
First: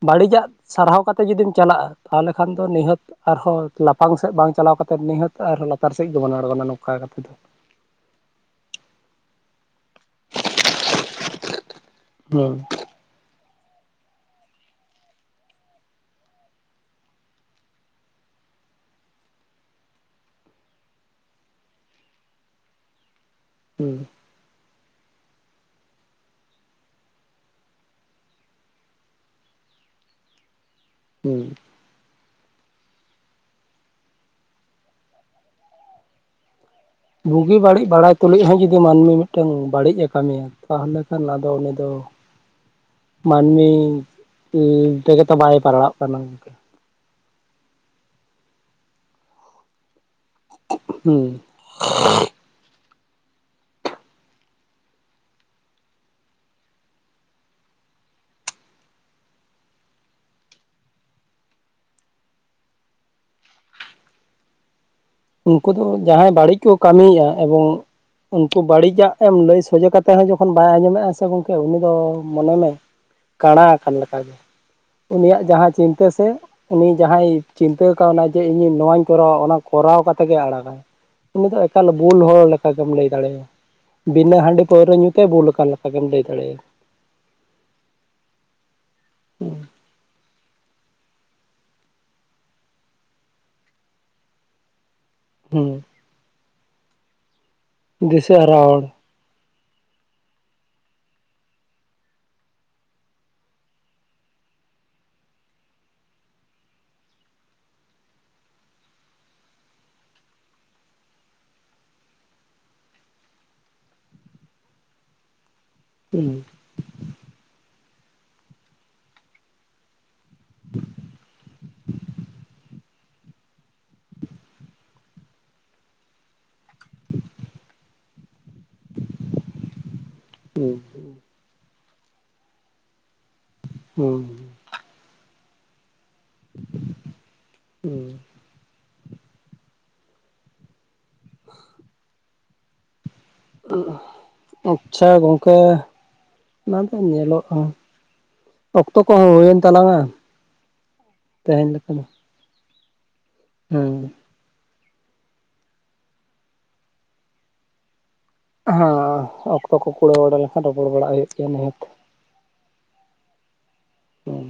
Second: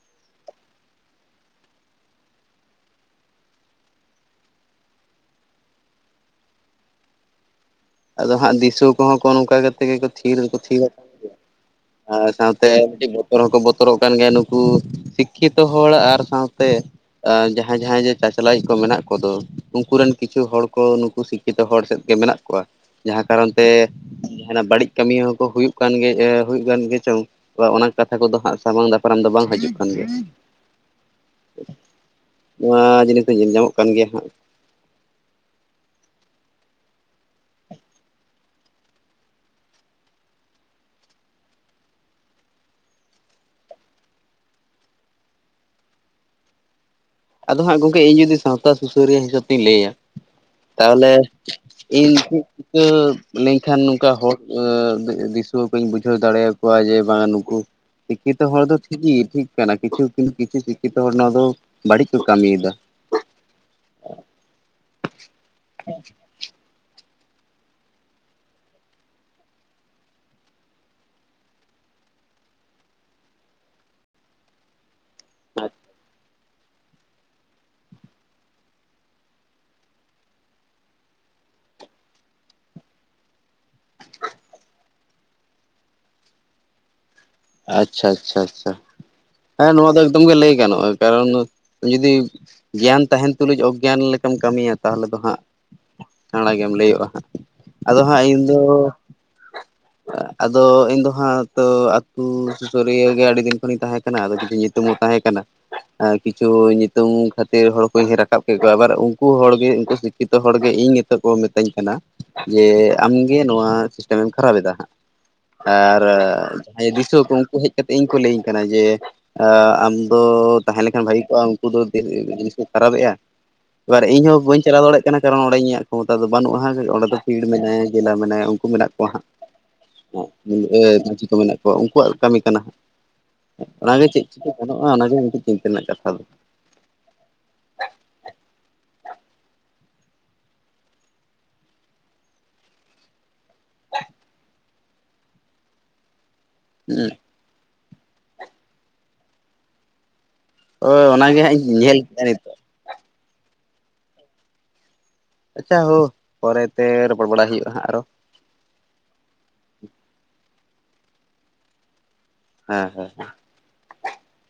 ᱵᱟᱹᱲᱤᱡᱟᱜ ᱥᱟᱨᱦᱟᱣ ᱠᱟᱛᱮ ᱡᱩᱫᱤᱢ ᱪᱟᱞᱟᱜᱼᱟ ᱛᱟᱦᱚᱞᱮ ᱠᱷᱟᱱ ᱫᱚ ᱱᱤᱦᱟᱹᱛ ᱼᱼ ᱟᱨᱦᱚᱸ ᱞᱟᱯᱷᱟᱝ ᱥᱮᱫ ᱵᱟᱝ ᱪᱟᱞᱟᱣ ᱠᱟᱛᱮᱫ ᱱᱤᱦᱟᱹᱛ ᱟᱨᱦᱚᱸ ᱞᱟᱛᱟᱨ ᱥᱮᱫ ᱜᱮᱵᱚᱱ ᱟᱬᱜᱚᱱᱟ ᱱᱚᱝᱠᱟ ᱠᱟᱛᱮ ᱫᱚ ᱾ ᱟᱫᱚ ᱦᱟᱸᱜ ᱫᱤᱥᱟᱹ ᱠᱚᱦᱚᱸ ᱠᱚ ᱱᱚᱝᱠᱟ ᱠᱟᱛᱮᱜ ᱜᱮ ᱛᱷᱤᱨ ᱦᱚᱸᱠᱚ ᱛᱷᱤᱨ ᱟᱠᱟᱱ ᱜᱮᱭᱟ ᱟᱨ ᱦᱩᱸ ᱥᱟᱶᱛᱮ ᱢᱤᱫᱴᱤᱡ ᱵᱚᱛᱚᱨ ᱦᱚᱸᱠᱚ ᱵᱚᱛᱚᱨᱚᱜ ᱠᱟᱱ ᱜᱮᱭᱟ ᱱᱩᱠᱩ ᱥᱤᱠᱠᱷᱤᱛᱚ ᱦᱚᱲ ᱟᱨ ᱥᱟᱶᱛᱮ ᱟᱸ ᱡᱟᱸᱦᱟᱭ ᱡᱟᱦᱟᱸᱭ ᱡᱮ ᱪᱟᱪᱞᱟᱭᱤᱡ ᱠᱚ ᱢᱮᱱᱟᱜ ᱠᱚᱫᱚ᱾ ᱩᱱᱠᱩ ᱨᱮᱱ ᱠᱤᱪᱷᱩ ᱦᱚᱲ ᱠᱚ ᱱᱩᱠᱩ ᱥᱤᱠᱷᱤ ᱛᱚ ᱦᱚᱲ ᱥᱮᱫ ᱜᱮ ᱢᱮᱱᱟᱜ ᱠᱚᱣᱟ ᱡᱟᱦᱟᱸ ᱠᱟᱨᱚᱱ ᱛᱮ ᱦᱩᱸ ᱡᱟᱦᱱᱟᱜ ᱵᱟᱹᱲᱤᱡ ᱠᱟᱹᱢᱤ ᱦᱚᱸᱠᱚ ᱦᱩᱭᱩᱜ ᱠᱟᱱ ᱜᱮ ᱦᱩᱭᱩᱜ ᱠᱟᱱ ᱜᱮ ᱪᱚᱝ ᱵᱟ ᱚᱱᱟ ᱠᱟᱛᱷᱟ ᱠᱚᱫᱚ ᱦᱟᱸᱜ ᱥᱟᱢᱟᱝ ᱫᱟᱯᱨᱟᱢ ᱫᱚ ᱵᱟᱝ ᱦᱤᱡᱩᱜ ᱠᱟᱱ ᱜᱮᱭᱟ ᱦᱩᱸ ᱱᱚᱣᱟ ᱡᱤᱱᱤᱥ ᱫᱚ ᱧᱮᱞ ᱧᱟᱢᱚᱜ ᱠᱟᱱ ᱜᱮᱭᱟ ᱦᱟᱸᱜ ᱵᱩᱜᱤ ᱵᱟᱹᱲᱤᱡ ᱵᱟᱲᱟᱭ ᱛᱩᱞᱩᱡ ᱦᱚᱸ ᱡᱩᱫᱤ ᱢᱟᱹᱱᱢᱤ ᱢᱤᱫᱴᱟᱝ ᱵᱟᱹᱲᱤᱡ ᱮ ᱠᱟᱹᱢᱤᱭᱟ ᱛᱟᱦᱚᱞᱮ ᱠᱷᱟᱱ ᱟᱫᱚ ᱩᱱᱤ ᱫᱚ ᱢᱟᱹᱱᱢᱤ ᱛᱮᱜᱮ ᱛᱚ ᱵᱟᱭ ᱯᱟᱲᱟᱜ ᱠᱟᱱᱟ ᱟᱫᱚ ᱦᱟᱸᱜ ᱜᱚᱝᱠᱮ ᱤᱧ ᱡᱩᱫᱤ ᱥᱟᱶᱛᱟ ᱥᱩᱥᱟᱹᱨᱤᱭᱟᱹ ᱦᱤᱥᱟᱹᱵ ᱛᱤᱧ ᱞᱟᱹᱭᱟ ᱛᱟᱦᱚᱞᱮ ᱦᱩᱸ ᱤᱧ ᱪᱤᱠᱟᱹ ᱞᱮᱧᱠᱷᱟᱱ ᱱᱚᱝᱠᱟ ᱦᱚᱲ ᱫᱤᱥᱩᱣᱟᱹ ᱠᱚᱧ ᱵᱩᱡᱷᱟᱹᱣ ᱫᱟᱲᱮᱭᱟ ᱠᱚᱣᱟ ᱡᱮ ᱵᱟᱝᱟ ᱱᱩᱠᱩ ᱥᱤᱠᱠᱷᱤ ᱛᱚ ᱦᱚᱲ ᱫᱚ ᱴᱷᱤᱠ ᱜᱮ ᱴᱷᱤᱠ ᱠᱟᱱᱟ ᱠᱤᱪᱷᱩ ᱠᱤᱱᱛᱩ ᱠᱤᱪᱷᱩ ᱥᱤᱠᱷᱤᱛᱚ ᱦᱚᱲ ᱱᱚᱣᱟ ᱫᱚ ᱵᱟᱹᱲᱤᱡ ᱠᱚ ᱠᱟᱹᱢᱤ ᱭᱮᱫᱟ ᱩᱱᱠᱩ ᱫᱚ ᱡᱟᱦᱟᱸᱭ ᱵᱟᱹᱲᱤᱡ ᱠᱚ ᱠᱟᱹᱢᱤᱭᱟ ᱮᱵᱚᱝ ᱩᱱᱠᱩ ᱵᱟᱹᱲᱤᱡᱟᱜ ᱮᱢ ᱞᱟᱹᱭ ᱥᱚᱡᱷᱮ ᱠᱟᱛᱮ ᱦᱚᱸ ᱡᱚᱠᱷᱚᱱ ᱵᱟᱭ ᱟᱸᱡᱚᱢᱮᱜᱼᱟ ᱥᱮ ᱜᱚᱝᱠᱮ ᱩᱱᱤ ᱫᱚ ᱢᱚᱱᱮ ᱢᱮ ᱠᱟᱬᱟ ᱟᱠᱟᱱ ᱞᱮᱠᱟ ᱜᱮ ᱩᱱᱤᱭᱟᱜ ᱡᱟᱦᱟᱸ ᱪᱤᱱᱛᱟᱹ ᱥᱮ ᱩᱱᱤ ᱡᱟᱦᱟᱸᱭ ᱪᱤᱱᱛᱟᱹ ᱠᱟᱣᱱᱟ ᱡᱮ ᱤᱧ ᱱᱚᱣᱟᱧ ᱠᱚᱨᱟᱣᱟ ᱚᱱᱟ ᱠᱚᱨᱟᱣ ᱠᱟᱛᱮ ᱜᱮᱭ ᱟᱲᱟᱜᱟ ᱩᱱᱤ ᱫᱚ ᱮᱠᱟᱞ ᱵᱩᱞ ᱦᱚᱲ ᱞᱮᱠᱟ ᱜᱮᱢ ᱞᱟᱹᱭ ᱫᱟᱲᱮᱭᱟ ᱾ ᱵᱤᱱᱟᱹ ᱦᱟᱺᱰᱤ ᱯᱟᱹᱣᱨᱟᱹ ᱧᱩ ᱛᱮ ᱵᱩᱞ ᱠᱟᱱ ᱞᱮᱠᱟ ᱜᱮᱢ ᱞᱟᱹᱭ ᱫᱟᱲᱮᱭᱟ ᱟᱪᱪᱷᱟ ᱪᱷᱟ ᱪᱷᱟ ᱦᱮᱸ ᱱᱚᱣᱟ ᱫᱚ ᱮᱠᱫᱚᱢ ᱜᱮ ᱞᱟᱹᱭ ᱜᱟᱱᱚᱜᱼᱟ ᱠᱟᱨᱚᱱ ᱡᱩᱫᱤ ᱜᱮᱭᱟᱱ ᱛᱟᱦᱮᱱ ᱛᱩᱞᱩᱡ ᱚᱜᱽᱜᱭᱟᱱᱤ ᱞᱮᱠᱟᱢ ᱠᱟᱹᱢᱤᱭᱟ ᱛᱟᱦᱚᱞᱮ ᱫᱚ ᱦᱟᱸᱜ ᱦᱩᱸ ᱠᱟᱬᱟ ᱜᱮᱢ ᱞᱟᱹᱭᱚᱜᱼᱟ ᱦᱟᱸᱜ ᱟᱫᱚ ᱦᱟᱸᱜ ᱫᱤᱥᱟᱹ ᱦᱟᱨᱟ ᱤᱧᱫᱚ ᱦᱚᱲ ᱟᱫᱚ ᱤᱧ ᱫᱚ ᱦᱟᱸᱜ ᱛᱚ ᱥᱩᱥᱟᱹᱨᱤᱭᱟᱹ ᱜᱮ ᱟᱹᱰᱤ ᱫᱤᱱ ᱠᱷᱚᱱᱤᱧ ᱛᱟᱦᱮᱸ ᱠᱟᱱᱟ ᱟᱫᱚ ᱠᱤᱪᱷᱩ ᱧᱩᱛᱩᱢ ᱦᱚᱸ ᱛᱟᱦᱮᱸ ᱠᱟᱱᱟ ᱠᱤᱪᱷᱩ ᱧᱩᱛᱩᱢ ᱠᱷᱟᱹᱛᱤᱨ ᱦᱚᱲ ᱠᱚ ᱨᱟᱠᱟᱵ ᱠᱮᱫ ᱠᱚᱣᱟ ᱟᱵᱟᱨ ᱩᱱᱠᱩ ᱦᱚᱲ ᱜᱮ ᱩᱱᱠᱩ ᱡᱚᱛᱚ ᱦᱚᱲ ᱜᱮ ᱤᱧ ᱱᱤᱛᱚᱜ ᱠᱚ ᱢᱤᱛᱟᱹᱧ ᱠᱟᱱᱟ ᱡᱮ ᱟᱢᱜᱮ ᱱᱚᱣᱟ ᱥᱤᱥᱴᱮᱢ ᱮᱢ ᱠᱷᱟᱨᱟᱯ ᱮᱫᱟ ᱦᱟᱸᱜ ᱾ ᱟᱨ ᱦᱩᱸ ᱡᱟᱦᱟᱸᱭ ᱫᱤᱥᱣᱟᱹ ᱠᱚ ᱩᱱᱠᱩ ᱦᱮᱡ ᱠᱟᱛᱮᱫ ᱤᱧ ᱠᱚ ᱞᱟᱹᱭᱟᱹᱧ ᱠᱟᱱᱟ ᱡᱮ ᱟᱢ ᱫᱚ ᱛᱟᱦᱮᱸ ᱞᱮᱠᱷᱟᱱ ᱵᱷᱟᱹᱜᱤ ᱠᱚᱜᱼᱟ ᱩᱱᱠᱩ ᱫᱚ ᱡᱤᱱᱤᱥ ᱠᱚ ᱠᱷᱟᱨᱟᱯᱮᱜᱼᱟ ᱮᱵᱟᱨ ᱤᱧ ᱦᱚᱸ ᱵᱟᱹᱧ ᱪᱟᱞᱟᱣ ᱫᱟᱲᱮᱭᱟᱜ ᱠᱟᱱᱟ ᱠᱟᱨᱚᱱ ᱚᱸᱰᱮ ᱤᱧᱟᱜ ᱠᱷᱚᱢᱚᱛᱟ ᱫᱚ ᱵᱟᱹᱱᱩᱜᱼᱟ ᱚᱸᱰᱮ ᱫᱚ ᱯᱤᱲ ᱢᱮᱱᱟᱭᱟ ᱡᱮᱞᱟ ᱢᱮᱱᱟᱭᱟ ᱢᱮᱱᱟᱜ ᱠᱚᱣᱟ ᱦᱟᱸᱜ [inaudible] ᱠᱚ ᱢᱮᱱᱟᱜ ᱠᱚᱣᱟ ᱩᱱᱠᱩᱣᱟᱜ ᱠᱟᱹᱢᱤ ᱠᱟᱱᱟ ᱦᱟᱸᱜ ᱚᱱᱟᱜᱮ ᱪᱮᱫ ᱦᱩᱸ ᱪᱤᱠᱟᱹ ᱜᱟᱱᱚᱜᱼᱟ ᱚᱱᱟᱜᱮ ᱢᱤᱫᱴᱮᱱ ᱪᱤᱱᱛᱟᱹ ᱨᱮᱱᱟᱜ ᱠᱟᱛᱷᱟ ᱫᱚ ᱾ ᱦᱩᱸ [inaudible] ᱟᱪᱪᱷᱟ ᱜᱚᱝᱠᱮ ᱚᱱᱟ ᱫᱚ ᱧᱮᱞᱚᱜᱼᱟ ᱚᱠᱛᱚ ᱠᱚᱦᱚᱸ ᱦᱩᱭᱮᱱ ᱛᱟᱞᱟᱝᱟ ᱦᱳᱭ ᱚᱱᱟ ᱜᱮ ᱦᱟᱸᱜ ᱛᱮᱦᱮᱧ ᱤᱧ ᱧᱮᱞ ᱠᱮᱫᱟ ᱱᱤᱛᱚᱜ ᱦᱩᱸ ᱟᱪᱪᱷᱟ ᱦᱳ ᱯᱚᱨᱮᱛᱮ ᱨᱚᱯᱚᱲ ᱵᱟᱲᱟᱜ ᱦᱩᱭᱩᱜᱼᱟ ᱦᱟᱸᱜ ᱟᱨᱚ ᱦᱮᱸ ᱚᱠᱛᱚ ᱠᱚ ᱠᱩᱲᱟᱹᱣ ᱵᱟᱲᱟ ᱞᱮᱱᱠᱷᱟᱱ ᱨᱚᱯᱚᱲ ᱵᱟᱲᱟᱜ ᱦᱩᱭᱩᱜ ᱜᱮᱭᱟ ᱱᱤᱦᱟᱹᱛ ᱦᱮᱸ ᱦᱮᱸᱮᱸ ᱦᱩᱸ